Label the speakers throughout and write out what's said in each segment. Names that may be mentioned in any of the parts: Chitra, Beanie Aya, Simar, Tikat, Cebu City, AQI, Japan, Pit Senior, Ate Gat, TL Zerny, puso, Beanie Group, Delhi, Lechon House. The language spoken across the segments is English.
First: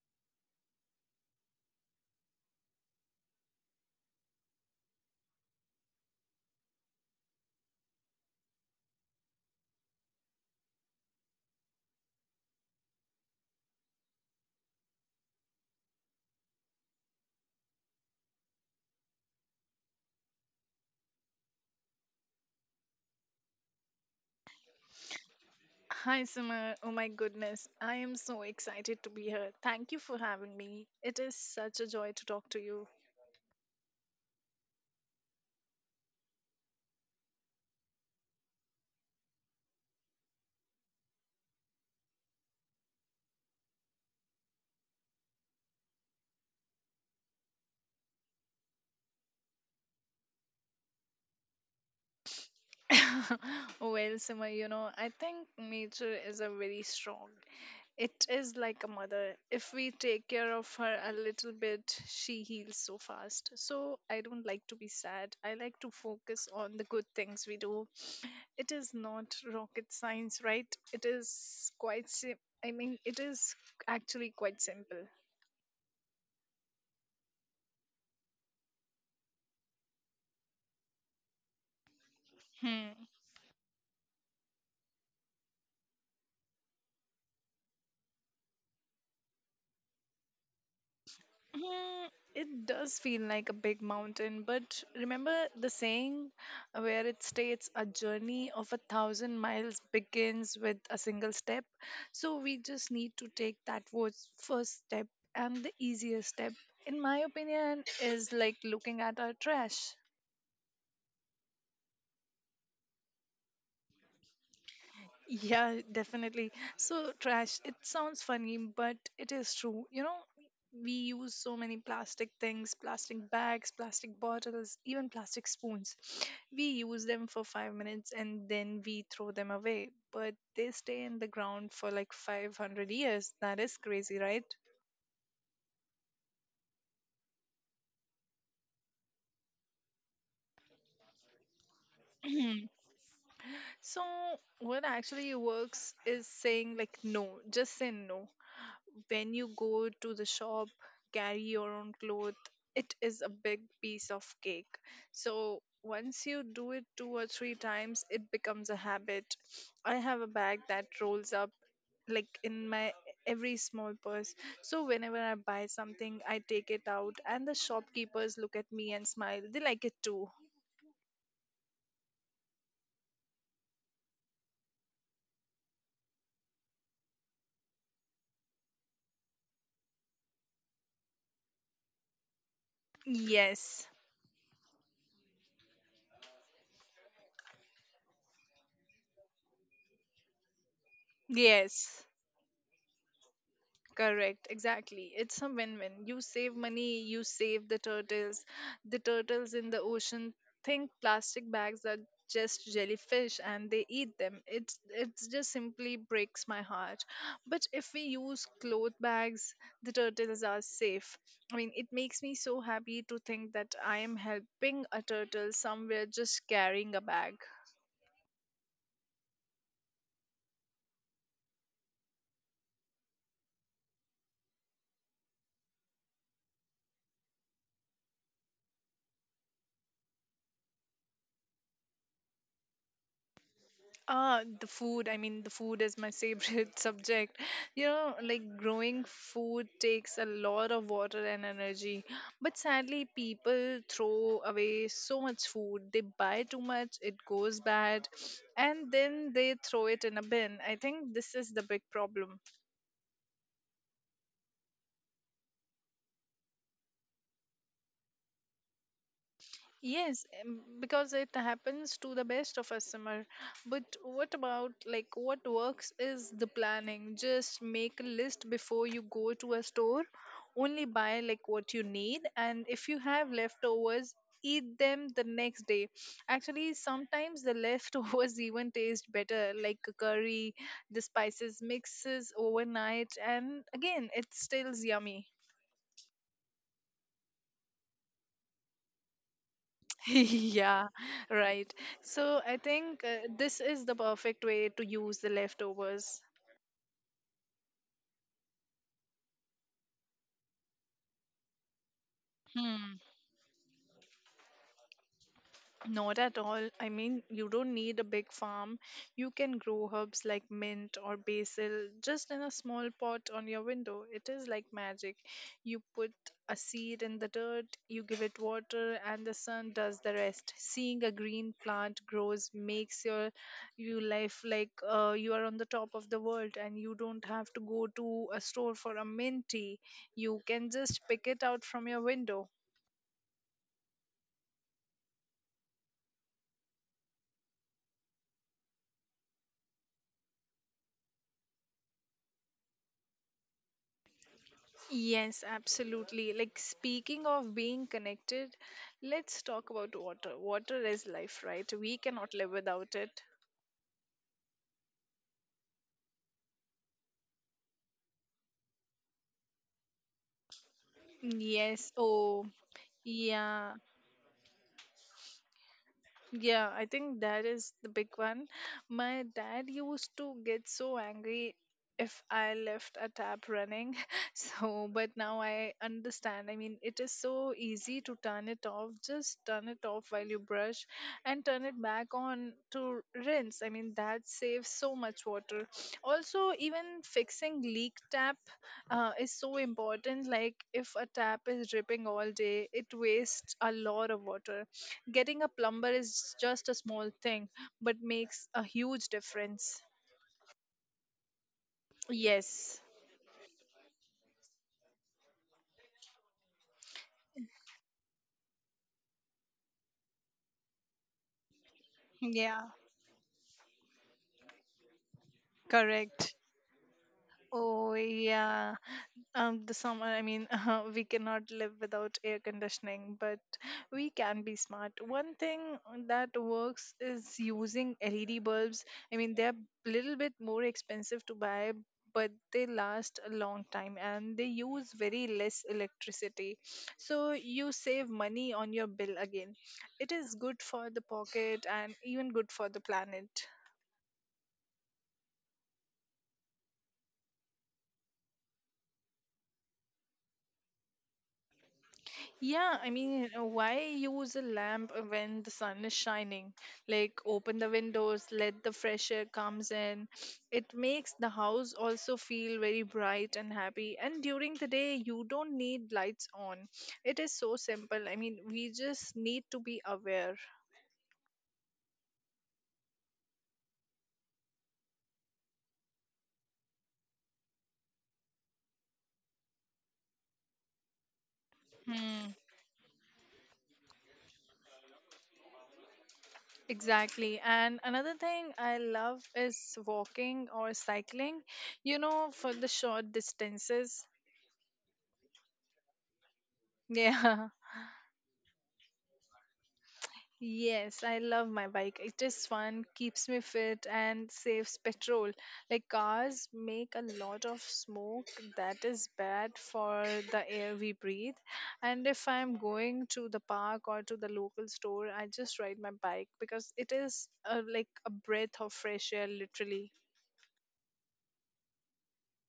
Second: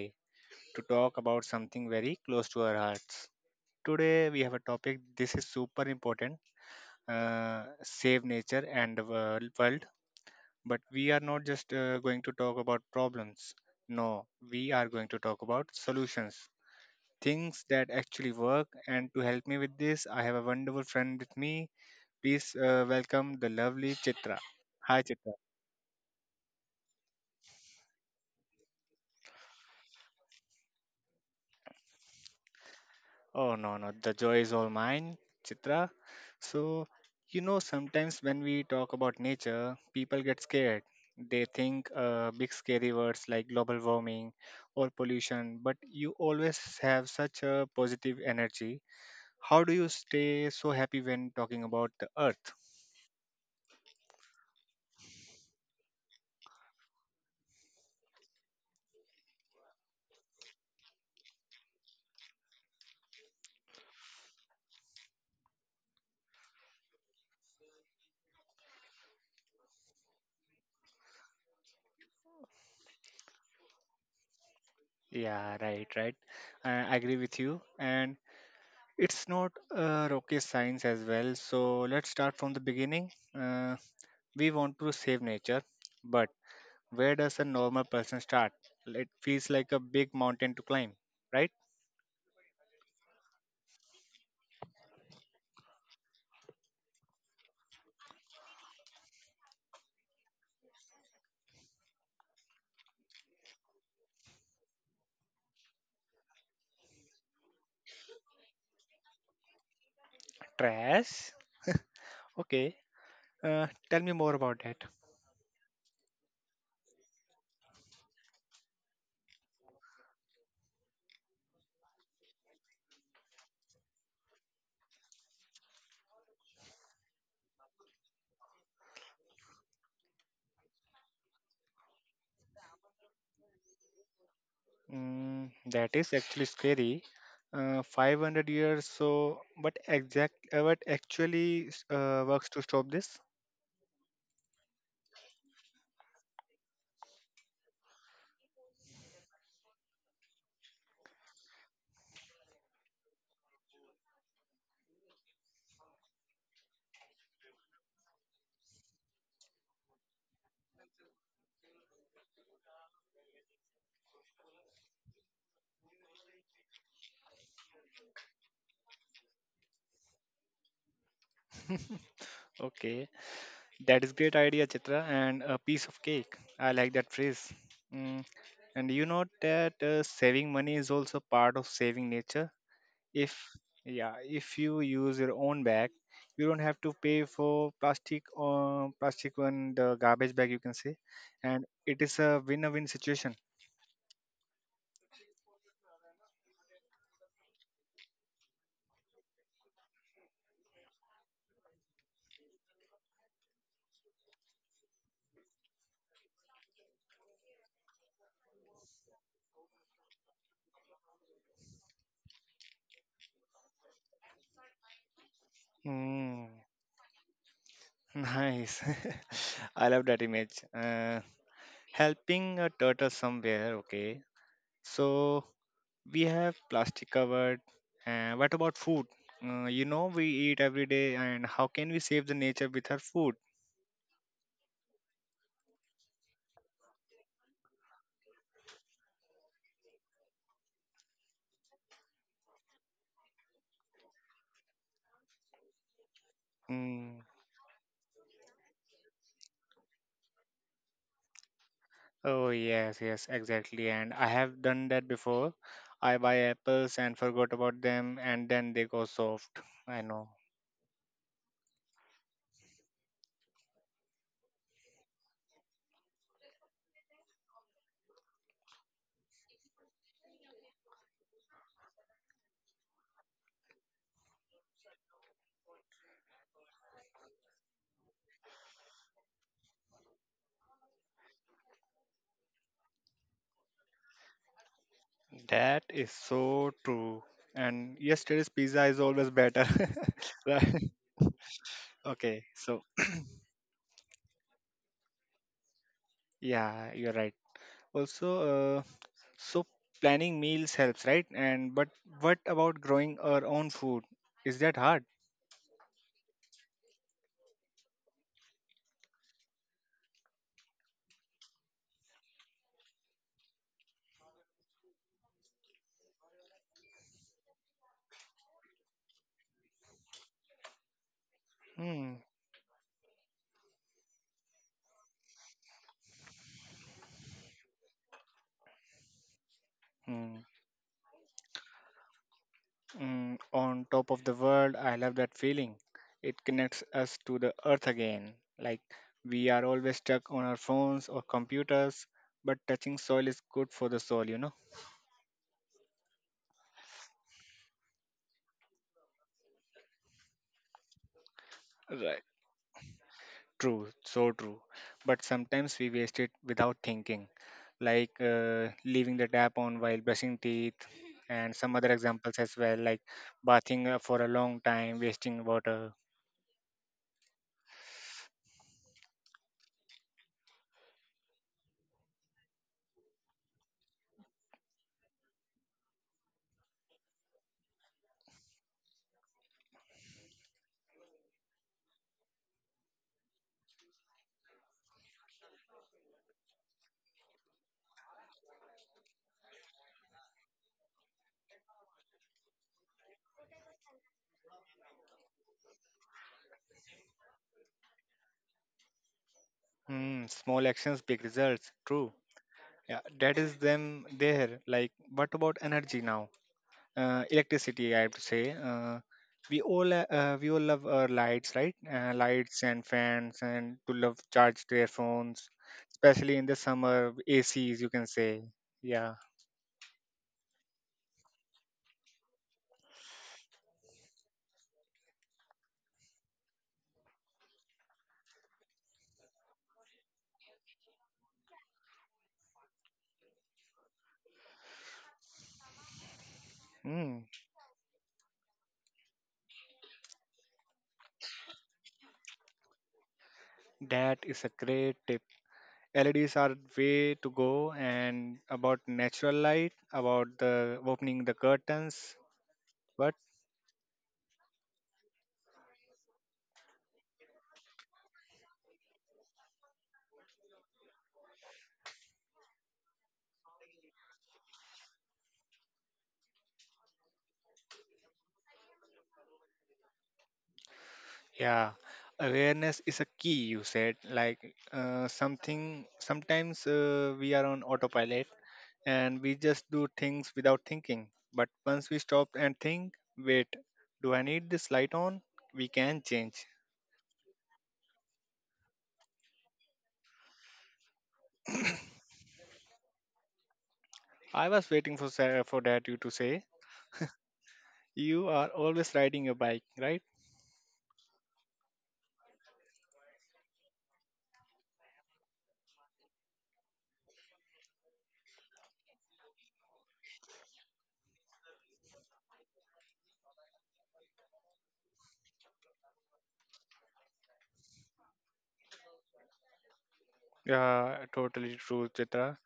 Speaker 1: day to talk about something very close to our hearts. Today, we have a topic. This is super important, save nature and the world. But we are not just going to talk about problems. No, we are going to talk about solutions, things that actually work. And to help me with this, I have a wonderful friend with me. Please welcome the lovely Chitra. Hi, Chitra.
Speaker 2: Hi, Summer. Oh my goodness. I am so excited to be here. Thank you for having me. It is such a joy to talk to you.
Speaker 1: Oh, no, no, the joy is all mine, Chitra. So, sometimes when we talk about nature, people get scared. They think, big scary words like global warming or pollution, but you always have such a positive energy. How do you stay so happy when talking about the earth?
Speaker 2: Well, Summer, I think nature is a very strong. It is like a mother. If we take care of her a little bit, she heals so fast. So I don't like to be sad. I like to focus on the good things we do. It is not rocket science, right? It is actually quite simple.
Speaker 1: Yeah, right, right. I agree with you. And it's not rocket science as well. So let's start from the
Speaker 2: Hmm.
Speaker 1: beginning. Uh, we want to save nature, but where does a normal person start? It feels like a big mountain to climb, right?
Speaker 2: Mm, It does feel like a big mountain, but remember the saying where it states a journey of a thousand miles begins with a single step. So we just need to take that first step, and the easiest step, in my opinion, is like looking at our trash.
Speaker 1: Trash? Okay. Tell me more about that.
Speaker 2: Yeah, definitely. So, trash, it sounds funny, but it is true. We use so many plastic things, plastic bags, plastic bottles, even plastic spoons. We use them for 5 minutes and then we throw them away, but they stay in the ground for like 500 years. That is crazy, right?
Speaker 1: Mm, that is actually scary. 500 years. So, but exact? What actually works to stop this?
Speaker 2: So, what actually works is saying, like, no, just say no. When you go to the shop, carry your own cloth. It is a big piece of cake. So once you do it two or three times, it becomes a habit. I have a bag that rolls up, like in my every small purse. So whenever I buy something, I take it out, and the shopkeepers look at me and smile. They like it too.
Speaker 1: Okay. That is great idea, Chitra, and a piece of cake. I like that phrase. Mm. And you know that saving money is also part of saving nature. If
Speaker 2: Yes,
Speaker 1: yeah, if you use your own bag, you don't have to pay for plastic or plastic one the garbage bag you can say, and
Speaker 2: yes.
Speaker 1: it is a win-win situation.
Speaker 2: Correct, exactly. It's a win win. You save money, you save the turtles. The turtles in the ocean think plastic bags are just jellyfish and they eat them. It's just simply breaks my heart. But if we use cloth bags, the turtles are safe. I mean, it makes me so happy to think that I am helping a turtle somewhere just
Speaker 1: Mm.
Speaker 2: carrying a bag.
Speaker 1: Nice. I love that image. Uh, helping a turtle somewhere. Okay, so we have plastic covered. What about food? We eat every day, and how can we save the nature with our food?
Speaker 2: Ah, the food. I mean, the food is my favorite subject. Like growing food takes a lot of water and energy. But sadly, people throw away so much food. They buy too much, it
Speaker 1: Mm.
Speaker 2: goes bad, and then they throw it in a bin. I think this is the big problem.
Speaker 1: Oh, yes, yes, exactly. And I have done that before. I buy apples and forgot about them, and then they go soft. I
Speaker 2: Yes,
Speaker 1: know.
Speaker 2: because it happens to the best of us, Samar. But what about, like, what works is the planning? Just make a list before you go to a store. Only buy, like, what you need, and if you have leftovers, eat them the next day. Actually, sometimes the leftovers even taste better, like a curry, the spices mixes overnight, and again, it still yummy.
Speaker 1: That is so true. And yesterday's pizza is always better. Right?
Speaker 2: Yeah, right. So
Speaker 1: Okay,
Speaker 2: I
Speaker 1: so
Speaker 2: think this is the perfect way to use the leftovers.
Speaker 1: yeah, you're right. Also, so planning meals helps, right? And but what about
Speaker 2: Hmm.
Speaker 1: growing our own food? Is that hard?
Speaker 2: Not at all. I mean, you don't need a big farm. You can grow herbs like mint or basil just in a small pot on your window. It is like magic. You put a seed in the dirt, you give it water, and the sun does the rest. Seeing a green plant
Speaker 1: Hmm.
Speaker 2: grows makes your you life, like, you are on the top of the world, and you don't have to go to a store for a mint tea. You
Speaker 1: Hmm.
Speaker 2: can just pick it out from your window.
Speaker 1: Mm. On top of the world, I love that feeling. It connects us to the earth again. Like we are always stuck on our phones or computers, but touching soil is good for the soul, you know?
Speaker 2: Yes, absolutely. Like speaking of being connected, let's talk about water. Water is life, right? We
Speaker 1: Right.
Speaker 2: cannot live without it.
Speaker 1: True, so true. But sometimes we waste it without thinking, like leaving the tap on while brushing teeth, and some
Speaker 2: Yes.
Speaker 1: other examples
Speaker 2: Oh,
Speaker 1: as well, like
Speaker 2: yeah.
Speaker 1: bathing for a long time, wasting water.
Speaker 2: Yeah, I think that is the big one. My dad used to get so angry if I left a tap running. So, but now I understand. I mean, it is so easy to turn it off. Just turn it off while you brush and turn it back on to rinse. I mean, that saves so much water. Also, even fixing leak tap is so important. Like, if a tap is dripping all day, it wastes a lot of water. Getting a plumber is just a small thing, but makes a huge difference.
Speaker 1: Small actions, big results. True.
Speaker 2: Yes.
Speaker 1: Yeah, that is them there. Like, what about energy now? Electricity, I have to say, we all love our lights, right?
Speaker 2: Yeah,
Speaker 1: Lights and fans and to love charge their phones,
Speaker 2: correct.
Speaker 1: especially in the summer, ACs, you
Speaker 2: Oh
Speaker 1: can say.
Speaker 2: yeah,
Speaker 1: Yeah.
Speaker 2: the summer. I mean, we cannot live without air conditioning, but we can be smart. One thing that works is using LED bulbs. I mean, they're a little bit more expensive to buy, but they last a long time and they use very less electricity.
Speaker 1: mm,
Speaker 2: So you save money on your bill again. It is good for the pocket and even good for the planet.
Speaker 1: that is a great tip. LEDs are way to go, and about natural light, about the opening the curtains.
Speaker 2: Yeah, I mean, why use a lamp when the sun is shining? Like, open the windows, let the fresh air comes in. It makes the house also feel very bright and happy. And during the day, you don't need lights on. It is so simple. I mean, we just need to be aware.
Speaker 1: Yeah, awareness is a key, you said. Like sometimes we are on autopilot, and we just do things without thinking. But once we stop
Speaker 2: Hmm,
Speaker 1: and think, wait, do I need this light on? We can change.
Speaker 2: exactly. And another thing I love is walking or cycling, for the short distances.
Speaker 1: I was waiting for Sarah for that you to say.
Speaker 2: Yeah,
Speaker 1: You are always riding your bike, right?
Speaker 2: yes, I love my bike. It is fun, keeps me fit, and saves petrol. Like cars make a lot of smoke that is bad for the air we breathe. And if I'm going to the park or to the local store, I just ride my bike because it is like a breath of fresh air, literally.
Speaker 1: Yeah, totally true, Chitra.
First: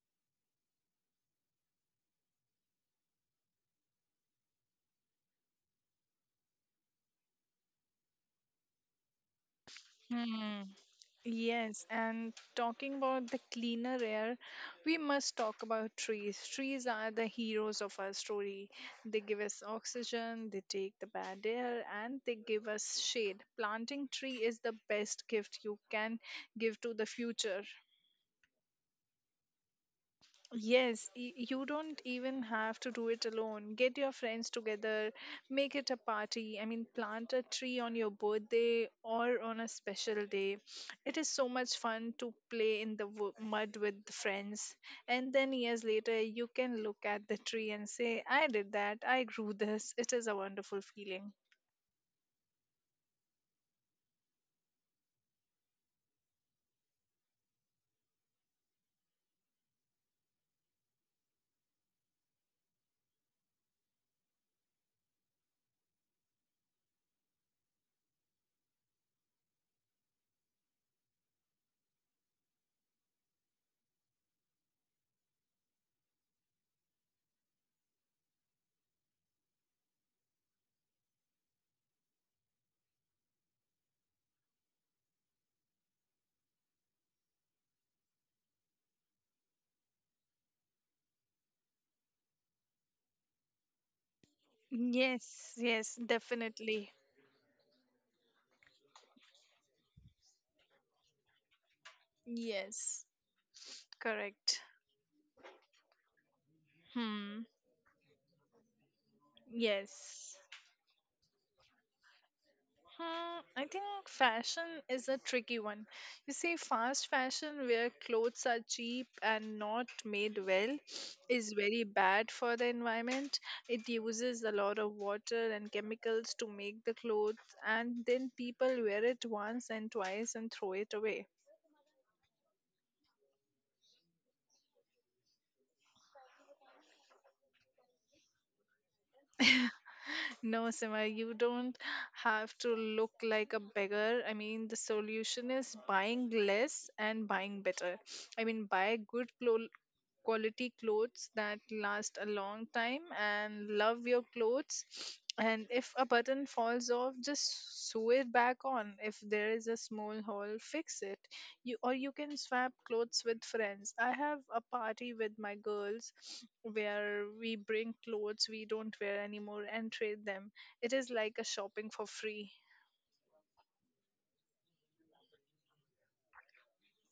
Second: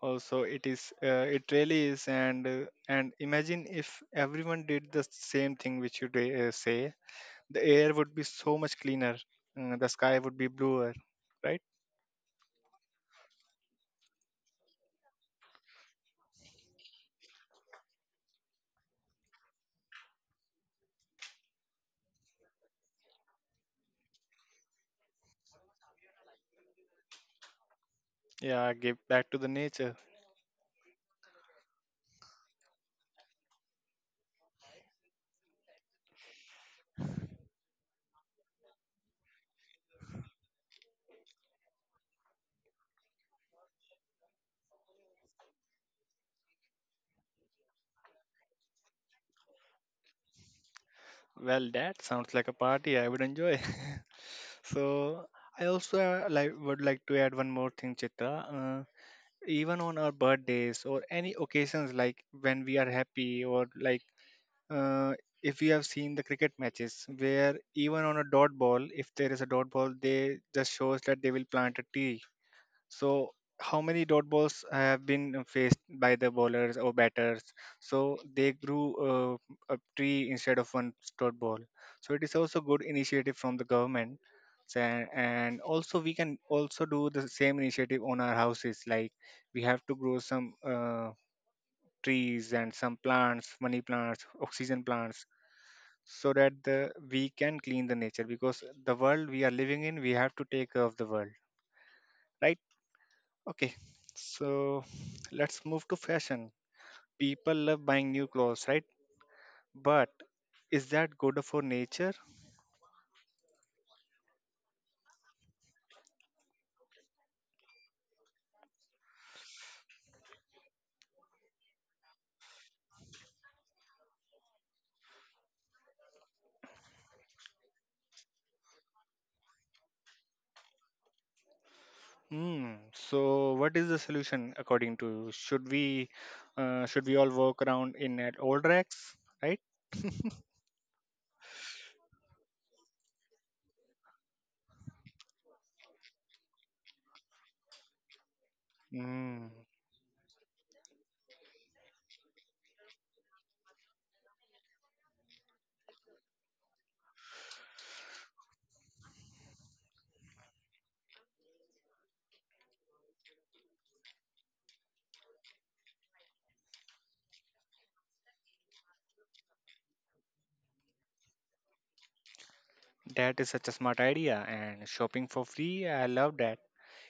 Speaker 1: Also, it really is. And imagine if everyone did the same thing which you did, say the air would be so much cleaner, the sky would be bluer, right?
Speaker 2: Yes, and talking about the cleaner air, we must talk about trees. Trees are the heroes of our story. They give us oxygen, they take the bad air, and they give us shade. Planting tree is the best gift you can give to the future.
Speaker 1: Yeah, give back to the nature.
Speaker 2: Yes, you don't even have to do it alone. Get your friends together, make it a party. I mean, plant a tree on your birthday or on a special day. It is so much fun to play in the mud with friends. And then years later, you can look at the tree and say, I did that, I grew this. It is a wonderful feeling.
Speaker 1: Well, that sounds like a party I would enjoy. So I also, like would like to add one more thing, Chitra. uh, Even on our birthdays or any occasions, like when we are happy, or like uh, if you have seen the cricket matches where even on a dot ball, if there is a dot ball, they just shows that they will plant a tree. So, how many dot balls have been faced by the bowlers or batters? So they grew a tree instead of one dot ball. So it is also good initiative from the government. So, and also we can also do the same initiative on our houses. Like we have to grow some trees and some plants, money plants, oxygen plants,
Speaker 2: Yes, yes,
Speaker 1: so that
Speaker 2: definitely.
Speaker 1: the we can clean the nature. Because the world we are living in, we have to take care of the world, right?
Speaker 2: Yes,
Speaker 1: Okay,
Speaker 2: correct.
Speaker 1: so let's move to fashion.
Speaker 2: Hmm,
Speaker 1: People love buying new clothes, right? But
Speaker 2: yes.
Speaker 1: is that good for nature?
Speaker 2: I think fashion is a tricky one. You see, fast fashion where clothes are cheap and not made well is very bad for the environment. It uses a lot of water and chemicals to make the clothes, and then people wear it once and twice and throw it away.
Speaker 1: Hmm. So what is the solution according to you? Should we all walk around in at old rags, right?
Speaker 2: No, Sima, you don't have to look like a beggar. I mean, the solution is buying less and buying better. I mean, buy good
Speaker 1: Hmm.
Speaker 2: quality clothes that last a long time and love your clothes. And if a button falls off, just sew it back on. If there is a small hole, fix it, you, or you can swap clothes with friends. I have a party with my girls where we bring clothes we don't wear anymore and trade them. It is like a shopping for free.
Speaker 1: That is such a smart idea, and shopping for free. I love that.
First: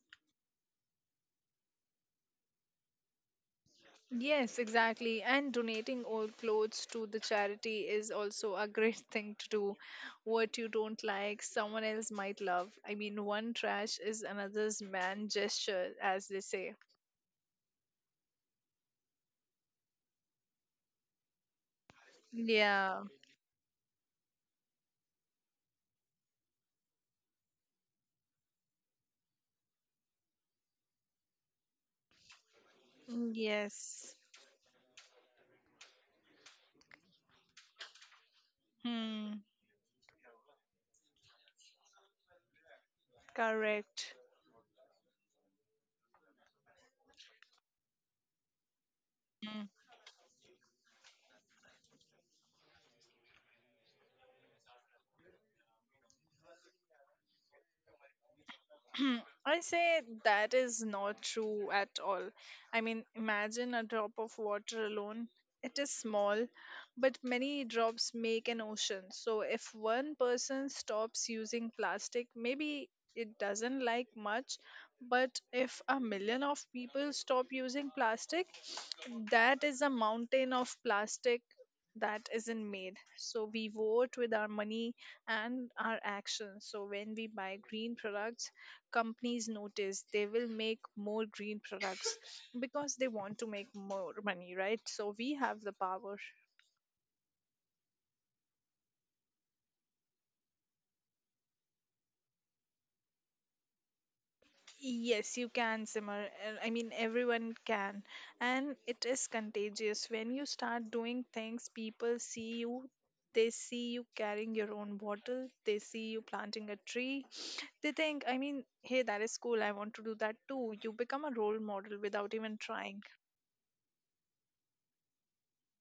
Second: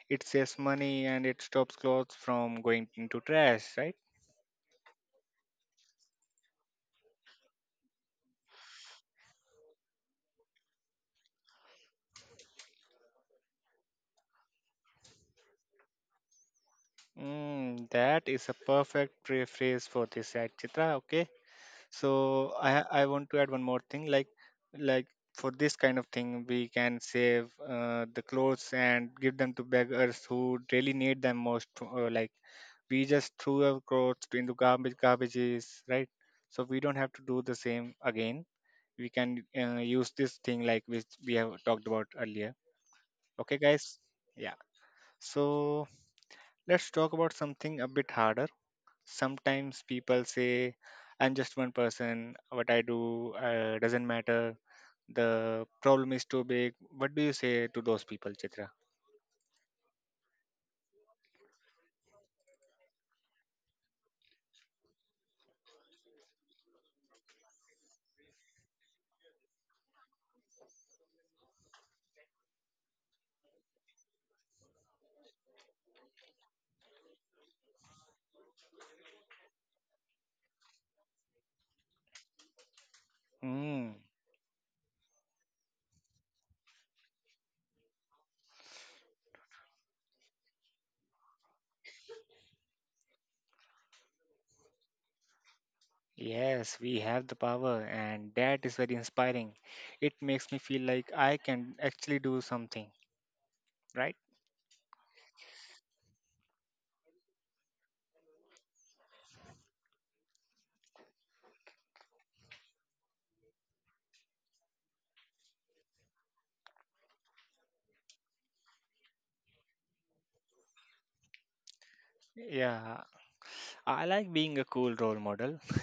Speaker 1: It saves money and it stops clothes from going into trash, right?
Speaker 2: Yes, exactly. And donating old clothes to the charity is also a great thing to do. What you don't like, someone else might love. I mean, one trash is another's man gesture, as they say.
Speaker 1: That is a perfect phrase for this, right, Chitra. Okay. So I
Speaker 2: Yeah,
Speaker 1: want to add one more thing, like for this kind of thing we can save the clothes and give them to beggars who really need them most, like we just threw our
Speaker 2: yes,
Speaker 1: clothes into garbage garbages, right? So we don't have to do the same again. We can
Speaker 2: hmm,
Speaker 1: use this thing like which we have talked about earlier. Okay, guys.
Speaker 2: correct.
Speaker 1: Yeah. So let's talk about something a bit harder.
Speaker 2: Hmm.
Speaker 1: Sometimes people say, I'm just one person, what I do doesn't matter, the problem is too big. What do you say to those people, Chitra?
Speaker 2: I say that is not true at all. I mean, imagine a drop of water alone. It is small, but many drops make an ocean. So, if one person stops using plastic, maybe it doesn't like much. But if a million of people stop using plastic, that is a mountain of plastic that isn't made. So we
Speaker 1: mm,
Speaker 2: vote with our money and our actions. So when we buy green products, companies notice they will make more green products because they want to make more money, right? So we have the power.
Speaker 1: yes, we have the power, and that is very inspiring. It makes me feel like I can actually do something, right?
Speaker 2: Yes, you can, Simmer. I mean, everyone can. And it is contagious. When you start doing things, people see you. They see you carrying your own bottle. They see you planting a tree. They think, I mean, hey, that is cool. I want to do that too. You become a role model without even
Speaker 1: Yeah,
Speaker 2: trying.
Speaker 1: I like being a cool role model.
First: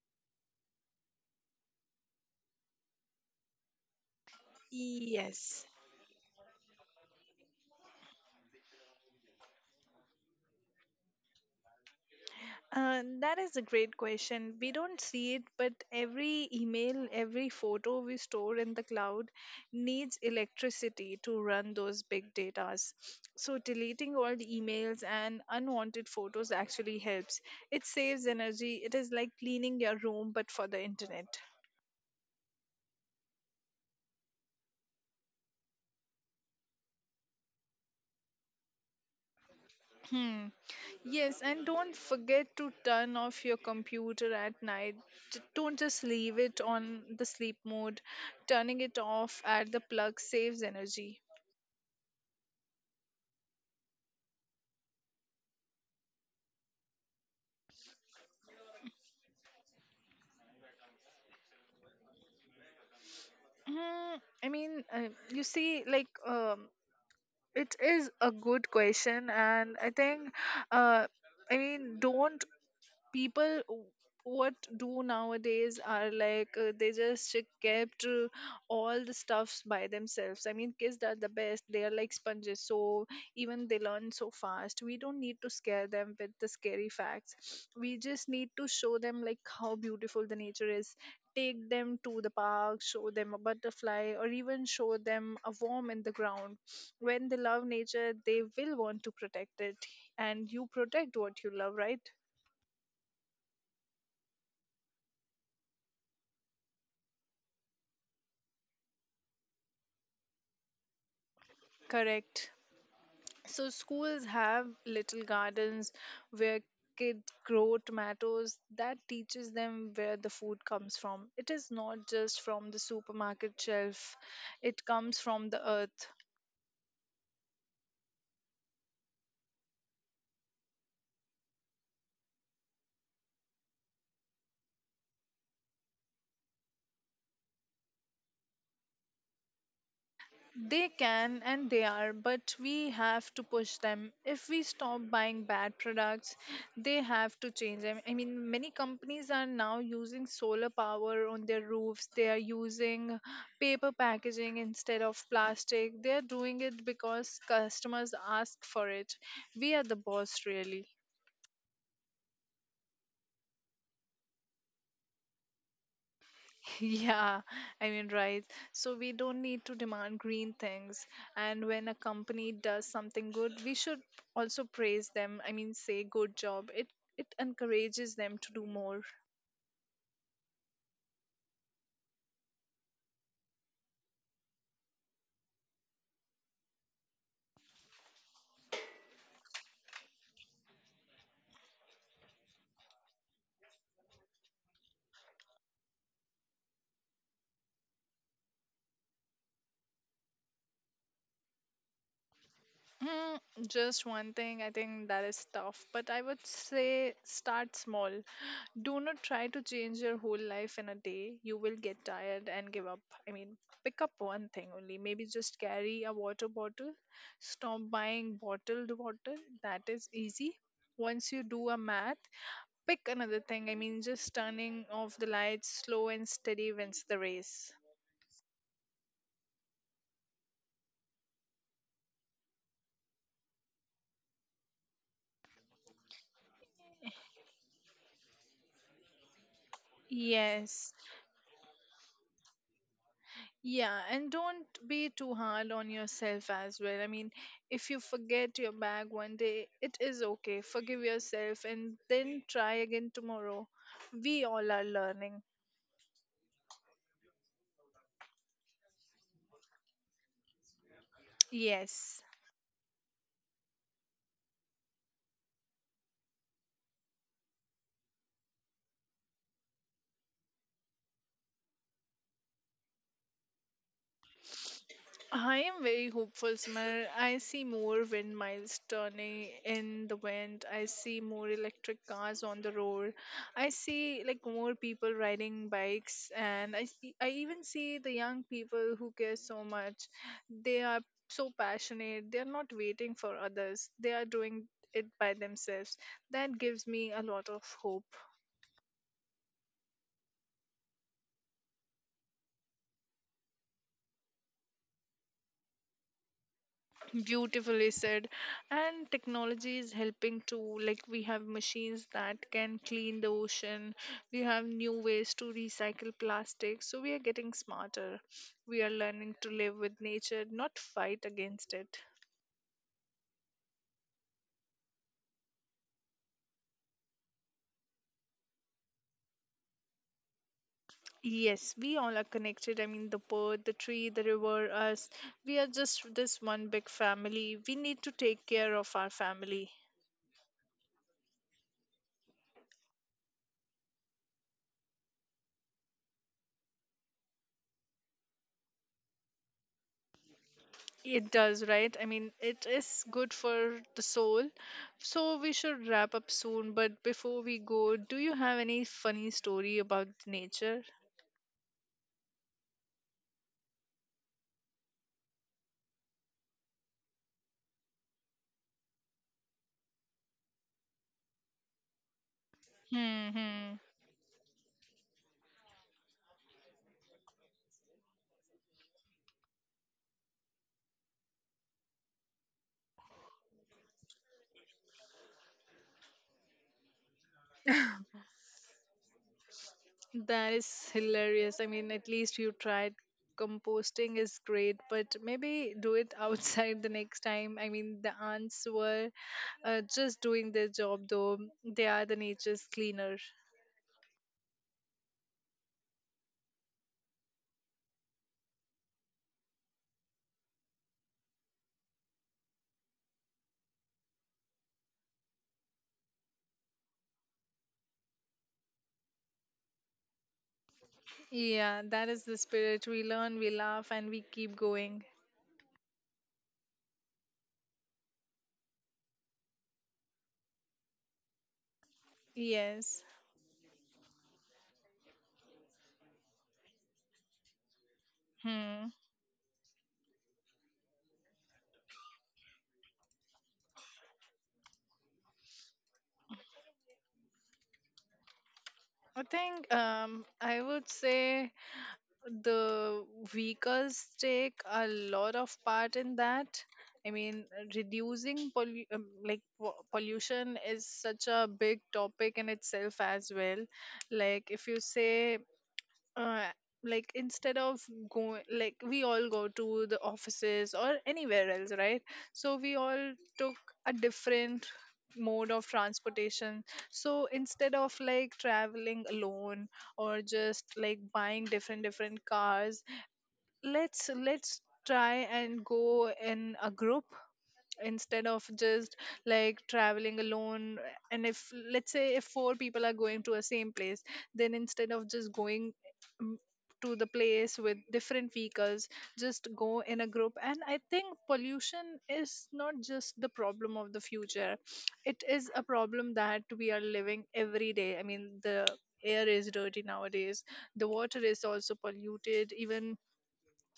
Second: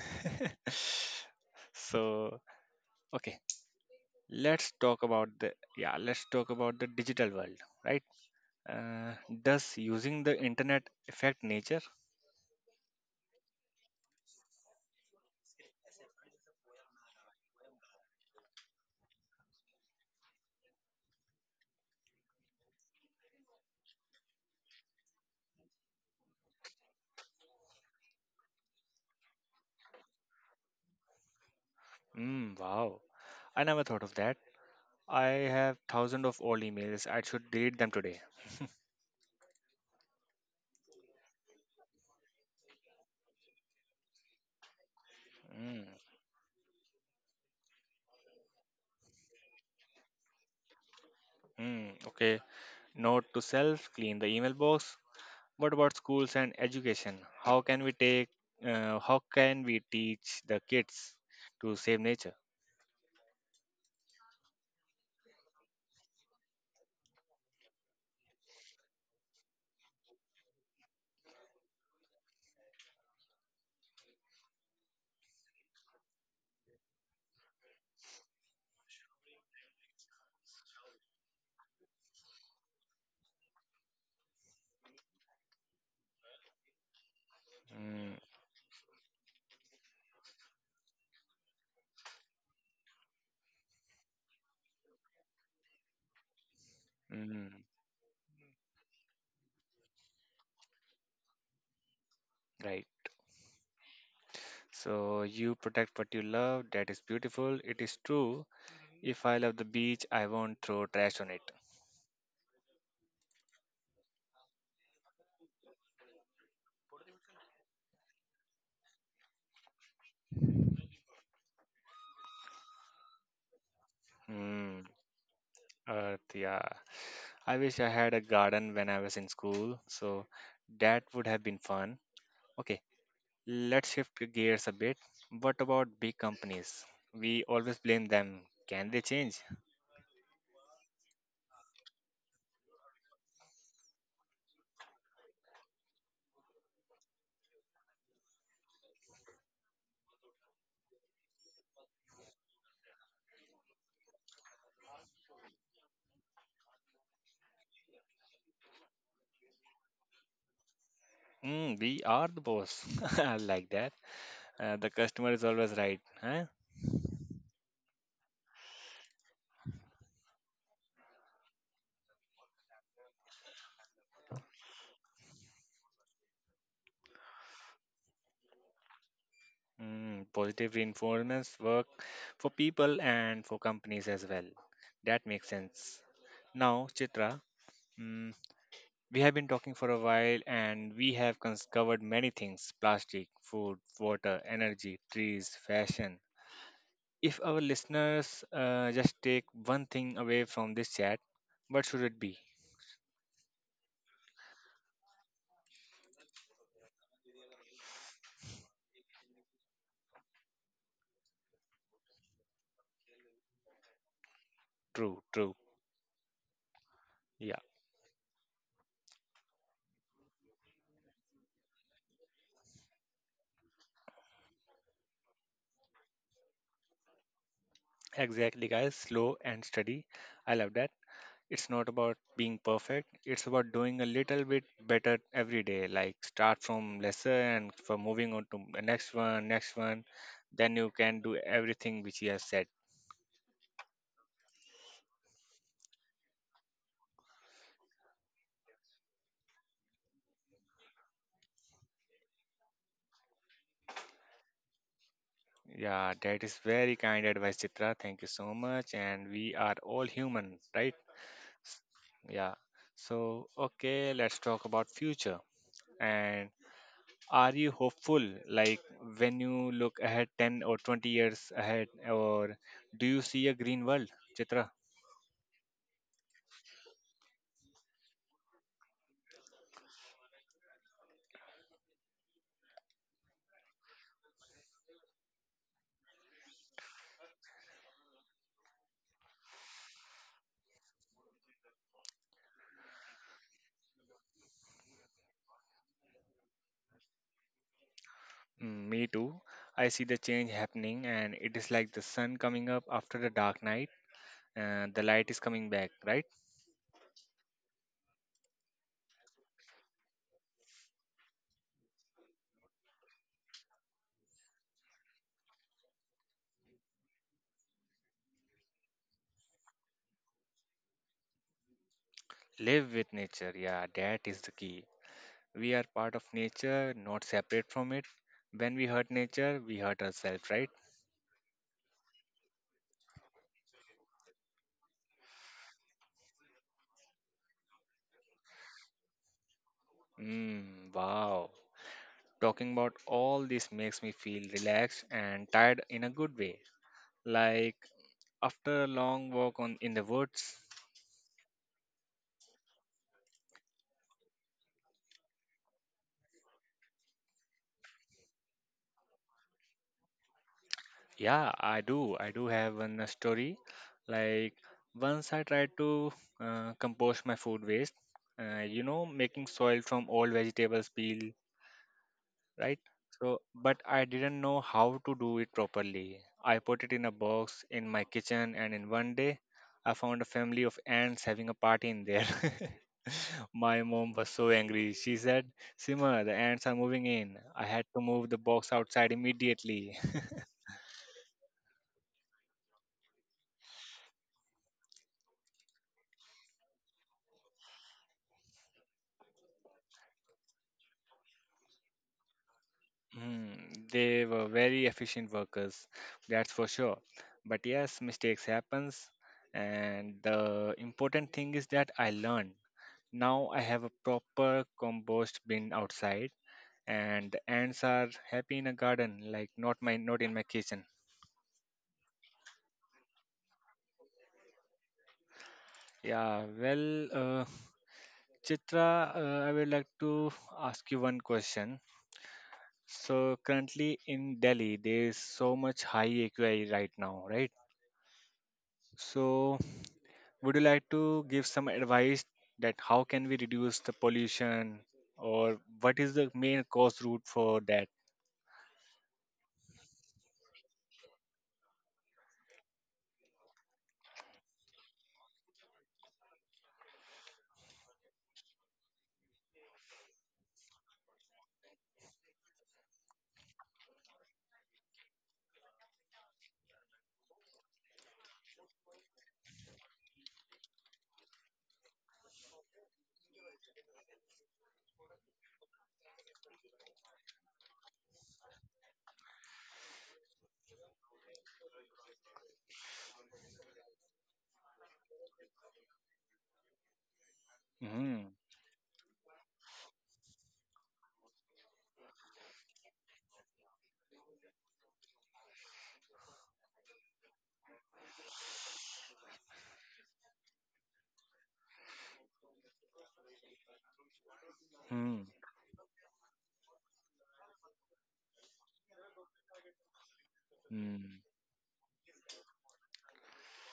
Speaker 1: So, okay. let's talk about the
Speaker 2: Yes.
Speaker 1: Yeah, let's talk about the digital world, right? Uh, does using the internet affect nature?
Speaker 2: That is a great question. We don't see it, but every email, every photo we store in the cloud needs electricity to run those big datas. So deleting all the emails and unwanted photos actually helps. It saves energy. It is like cleaning your room, but for the internet.
Speaker 1: Mm, wow, I never thought of that. I have thousands of old emails. I should delete them today.
Speaker 2: Hmm. Yes, and don't forget to turn off your computer at night. Don't
Speaker 1: Mm,
Speaker 2: just leave it on the sleep mode. Turning it off at the plug saves energy.
Speaker 1: mm, okay, note to self: clean the email box. What about schools and education? How can we take? How can we teach the kids to save nature?
Speaker 2: Mm, I mean, you see, like, it is a good question, and I think, uh, I mean, don't people w- what do nowadays are like they just kept all the stuffs by themselves. I mean, kids are the best. They are like sponges, so even they learn so fast. We don't need to scare them with the scary facts, we
Speaker 1: Mm,
Speaker 2: just need to show them like how beautiful the nature is. Take them to the park, show them a butterfly or even show them a worm in the ground. When they
Speaker 1: mm,
Speaker 2: love nature, they will want to protect it. And you protect what you love, right?
Speaker 1: right. So you protect what you love. That is beautiful. It is true. If I love the beach, I won't throw trash on it.
Speaker 2: Correct. So schools have little gardens where kids grow tomatoes, that teaches them where the food comes from. It is not just from the supermarket shelf.
Speaker 1: Hmm.
Speaker 2: It comes from the earth.
Speaker 1: Yeah, I wish I had a garden when I was in school, so that would have been fun. Okay, let's shift the gears a bit. What about big companies? We always blame them. Can they change?
Speaker 2: They can and they are, but we have to push them. If we stop buying bad products, they have to change them. I mean, many companies are now using solar power on their roofs. They are using paper packaging instead of plastic. They are doing it because customers ask for it. We are the boss, really.
Speaker 1: Mm, we are the boss. I like that. The customer is always right. Huh?
Speaker 2: Yeah, I mean, right. So we don't need to demand green things. And when a company does something good, we should also praise them. I mean, say good job. It encourages them to do more.
Speaker 1: Positive reinforcements work for people and for companies as well. That makes sense. Now, Chitra, hmm, We have been talking for a while, and we have covered many things: plastic, food, water, energy, trees, fashion. If our listeners just take one thing away from this chat, what should it be?
Speaker 2: Mm, just one thing, I think that is tough, but I would say start small. Do not try to change your whole life in a day. You will get tired and give up. I mean, pick up one thing only.
Speaker 1: True,
Speaker 2: Maybe
Speaker 1: true.
Speaker 2: just carry a water bottle.
Speaker 1: Yeah,
Speaker 2: Stop buying bottled water. That is easy. Once you do a math, pick another thing. I mean, just turning off the lights, slow and steady wins the race.
Speaker 1: exactly, guys. Slow and steady. I love that. It's not about being perfect, it's about doing a little bit better every day. Like start from lesser and for moving on to the next one, next one. Then you
Speaker 2: Yes.
Speaker 1: can do everything which you have said.
Speaker 2: Yeah, and don't be too hard on yourself as well. I mean, if you forget your bag one day, it is okay. Forgive yourself and then try again tomorrow. We all are learning.
Speaker 1: Yeah, that is very kind advice, Chitra. Thank you so much. And we are all human, right? S-
Speaker 2: Yes.
Speaker 1: Yeah. So, okay, let's talk about future. And are you hopeful? Like when you look ahead 10 or 20 years ahead, or do you see a green world, Chitra?
Speaker 2: I am very hopeful, Smar. I see more wind miles turning in the wind. I see more electric cars on the road. I see like more people riding bikes, and I see, I even see the young people who care so much. They are so passionate. They are not waiting for others. They are doing it by themselves. That gives me a lot of hope.
Speaker 1: Mm, me too. I see the change happening, and it is like the sun coming up after the dark night, and the light is coming back, right?
Speaker 2: Beautifully said. And technology is helping too, like we have machines that can clean the ocean. We have new ways to recycle plastic, so we are getting smarter. We are learning to live with nature, not fight against it.
Speaker 1: Live with nature. Yeah, that is the key. We are part of nature, not separate from it. When we hurt nature, we hurt ourselves, right?
Speaker 2: Yes, we all are connected. I mean, the bird, the tree, the river, us. We are just this one big family. We need to take care of our family.
Speaker 1: Mmm, wow. Talking about all this makes me feel relaxed and tired in a good way. Like after a long walk on in the woods.
Speaker 2: It does, right? I mean, it is good for the soul. So we should wrap up soon. But before we go, do you have any funny story about nature?
Speaker 1: Yeah, I do. I do have one story. Like once I tried to compost my food waste. Making soil from old vegetables peel, right?
Speaker 2: Hmm.
Speaker 1: So,
Speaker 2: Hmm.
Speaker 1: but I didn't know how to do it properly. I put it in a box in my kitchen, and in one day, I found a family of ants having a party in there. My mom was so angry. She said, Sima, the ants are moving in. I had to move the box outside immediately.
Speaker 2: That is hilarious. I mean, at least you tried. Composting is great, but maybe do it outside the next time. I mean, the ants were just doing their job, though. They are the nature's cleaner.
Speaker 1: Hmm, they were very efficient workers, that's for sure. But yes, mistakes happens, and the important thing is that I learned. Now I have a proper compost bin outside, and the ants are happy in a garden, like not in my kitchen.
Speaker 2: Yeah, that is the spirit. We learn, we laugh, and we keep going.
Speaker 1: Yeah, well, Chitra, I would like to ask you one question.
Speaker 2: Yes.
Speaker 1: So currently in Delhi, there is so much high AQI right now, right?
Speaker 2: Hmm.
Speaker 1: So would you like to give some advice that how can we reduce the pollution, or what is the main cause route for that?
Speaker 2: I think I would say the vehicles take a lot of part in that. I mean, reducing like pollution is such a big topic in itself as well. Like, if you say uh, like instead of going, like we all go to the offices or anywhere else, right? So we all took a different mode of transportation. So instead of like traveling alone or just like buying different different cars, let's try and go in a group
Speaker 1: Mm-hmm.
Speaker 2: instead of just like traveling alone. And if let's say if four people are going to a same place, then instead of just going mm, to the place with different vehicles, just go in a group. And I think pollution is not just the problem of the future. It
Speaker 1: Hmm.
Speaker 2: is a problem that we are living every day. I mean, the air is dirty nowadays. The water
Speaker 1: Hmm.
Speaker 2: is also polluted. Even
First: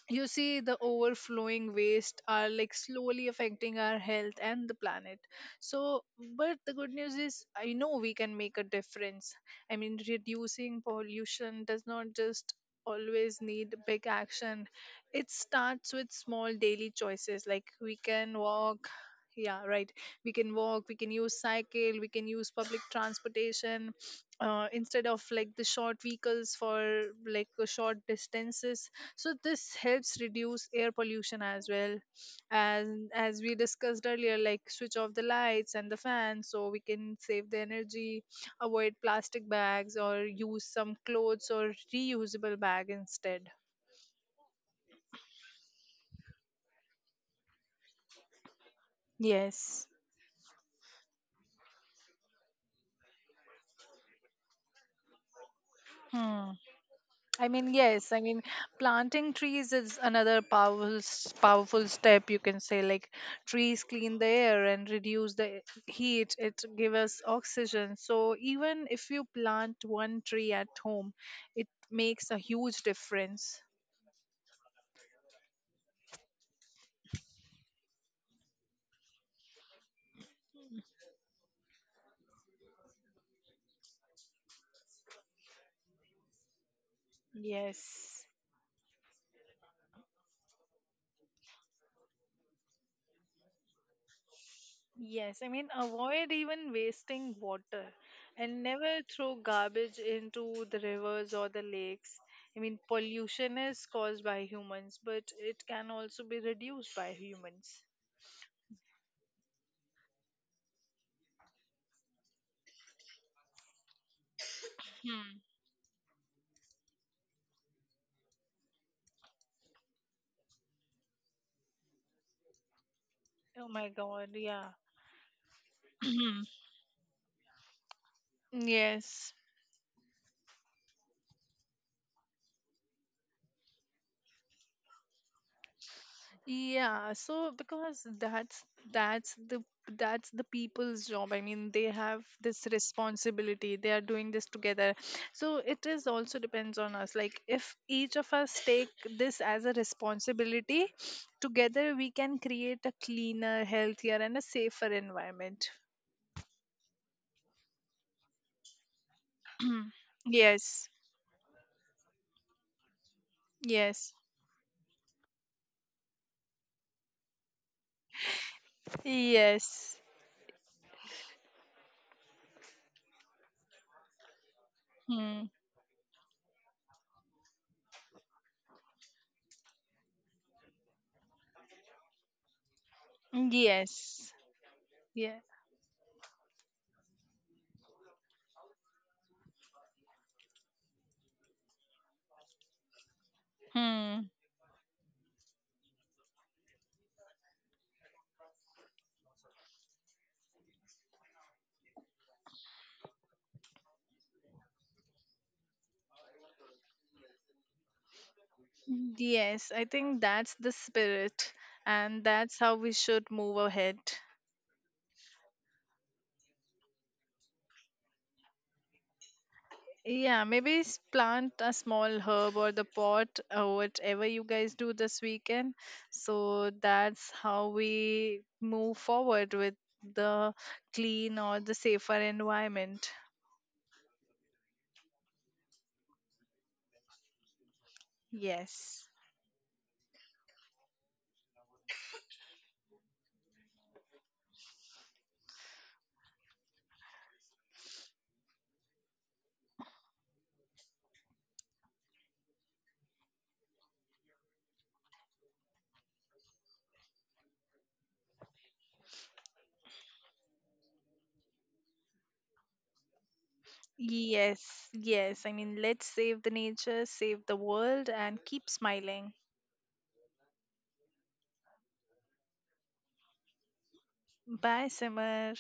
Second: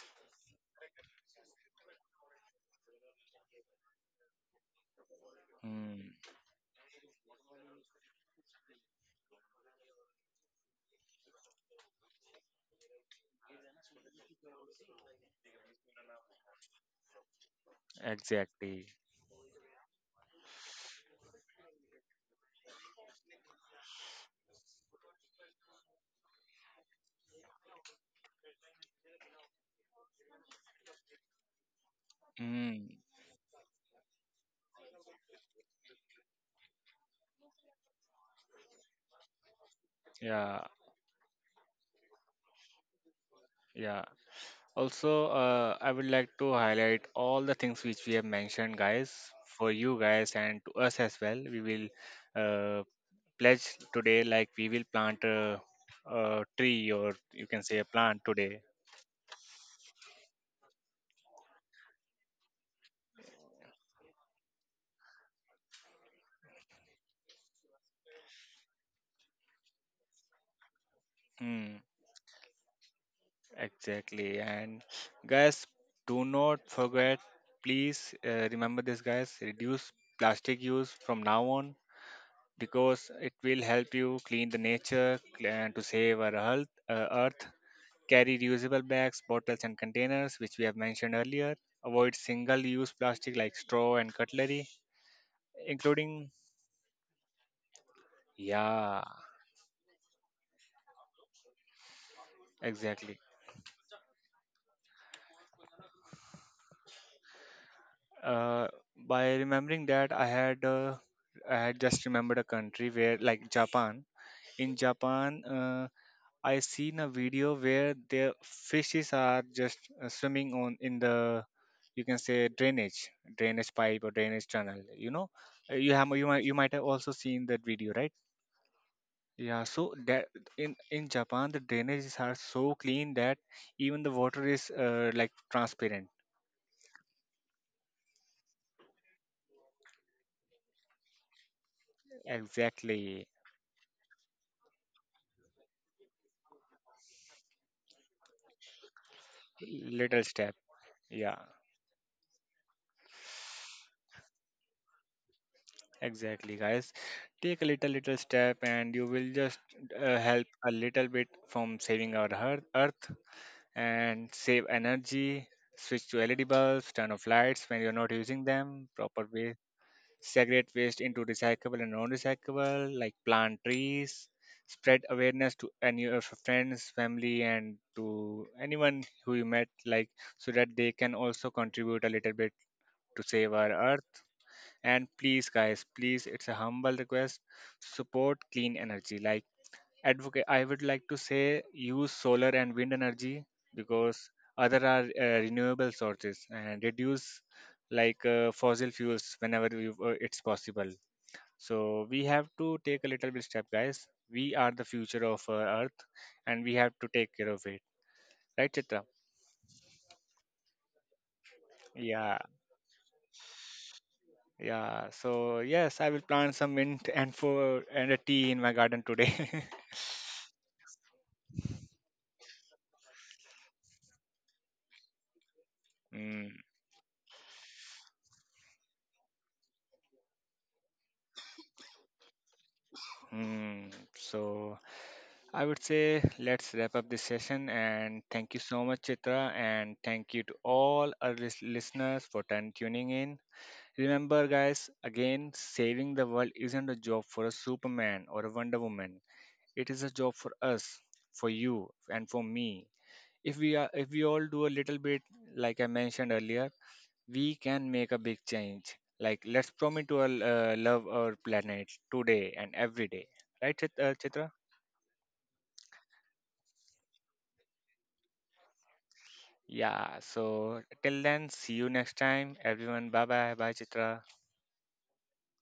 Speaker 2: you see the overflowing waste are like slowly affecting our health and the planet, so.
Speaker 1: Hmm.
Speaker 2: But the good news is I know we can make a difference. I mean, reducing pollution does not just always need big action. It starts with small daily choices, like we can
Speaker 1: Exactly.
Speaker 2: walk. Yeah, right. We can walk, we can use cycle, we can use public transportation instead of like the short vehicles for like short distances. So this helps reduce air pollution as well.
Speaker 1: Mm,
Speaker 2: And as we discussed earlier, like switch off the lights and the fans so we can save the energy. Avoid plastic bags or
Speaker 1: yeah,
Speaker 2: use some clothes or reusable bag instead.
Speaker 1: yeah. Also, I would like to highlight all the things which we have mentioned, guys, for
Speaker 2: Yes.
Speaker 1: you guys and to us as well. We will uh, pledge today, like we will plant a
Speaker 2: Hmm.
Speaker 1: tree or
Speaker 2: I
Speaker 1: you can
Speaker 2: mean,
Speaker 1: say a
Speaker 2: yes. I
Speaker 1: plant
Speaker 2: mean,
Speaker 1: today.
Speaker 2: planting trees is another powerful, powerful step. You can say like trees clean the air and reduce the heat. It give us oxygen. So even if you plant one tree at home, it
Speaker 1: Mm,
Speaker 2: makes a huge difference.
Speaker 1: exactly. And guys, do not forget, please remember this, guys, reduce plastic use from now on because it will help you clean the nature and to save our health, earth.
Speaker 2: Yes.
Speaker 1: Carry reusable bags, bottles, and containers, which we have mentioned earlier. Avoid single use plastic like straw and cutlery,
Speaker 2: Yes, I mean,
Speaker 1: including.
Speaker 2: avoid even wasting water and
Speaker 1: Yeah,
Speaker 2: never throw garbage into the rivers or the lakes. I mean,
Speaker 1: exactly.
Speaker 2: pollution is caused by humans, but it can also be reduced by humans.
Speaker 1: Uh, by remembering that, I had. I had just remembered a country where, like Japan. In
Speaker 2: Hmm.
Speaker 1: Japan, I seen a video where their fishes are just swimming on in the you can say drainage
Speaker 2: Oh
Speaker 1: drainage
Speaker 2: my
Speaker 1: pipe or
Speaker 2: God,
Speaker 1: drainage
Speaker 2: yeah.
Speaker 1: tunnel, you know. You have you might have also seen that video, right?
Speaker 2: Yes.
Speaker 1: Yeah, so that in japan the drainages are so clean that even the water is like transparent.
Speaker 2: Yeah, so because that's the that's the people's job. I mean, they have this
Speaker 1: Exactly.
Speaker 2: responsibility. They are doing this together. So it is also depends on us. Like if each of us take this as a
Speaker 1: Little step.
Speaker 2: responsibility,
Speaker 1: Yeah,
Speaker 2: together we can create a cleaner, healthier and a safer environment.
Speaker 1: exactly, guys, take a little step and you will just help a
Speaker 2: Yes.
Speaker 1: little bit from saving our earth
Speaker 2: Yes.
Speaker 1: and save energy. Switch to led bulbs, turn off lights when you're not using them, proper way.
Speaker 2: Yes.
Speaker 1: Segregate waste into recyclable and non-recyclable, like plant trees, spread
Speaker 2: Hmm.
Speaker 1: awareness to any of your friends, family, and to anyone who you met, like, so that they can also contribute a little bit to save our earth.
Speaker 2: Yes.
Speaker 1: And
Speaker 2: Yeah.
Speaker 1: please, guys, please, it's a humble request: support clean energy. Like advocate, I would like to say use solar and wind energy, because
Speaker 2: Hmm.
Speaker 1: other are renewable sources, and reduce like fossil fuels whenever it's possible. So we have to take a little bit step, guys. We are the future of Earth, and we have to take care of it. Right, Chitra?
Speaker 2: Yes, I think that's the spirit, and
Speaker 1: Yeah,
Speaker 2: that's how we should move ahead.
Speaker 1: yeah. So yes, I will plant some mint and for and a tea in my garden today.
Speaker 2: Yeah, maybe plant a small herb or the pot or whatever you guys do this weekend.
Speaker 1: mm,
Speaker 2: So that's how we move forward with the clean or the safer environment.
Speaker 1: mm. So I would say let's wrap up this session, and thank you so much,
Speaker 2: Yes.
Speaker 1: Chitra, and thank you to all our listeners for tuning in. Remember, guys, again, saving the world isn't a job for a Superman or a Wonder Woman. It is a job for us, for you, and for me. If we all do a little bit, like I mentioned earlier, we can make a big change. Like let's promise to love our planet today and every day, right, Chitra?
Speaker 2: Yes, yes. I mean, let's save the nature, save the world, and keep smiling.
Speaker 1: Yeah. So till then, see you next time, everyone. Bye bye, Chitra.
Speaker 2: Bye, Simar.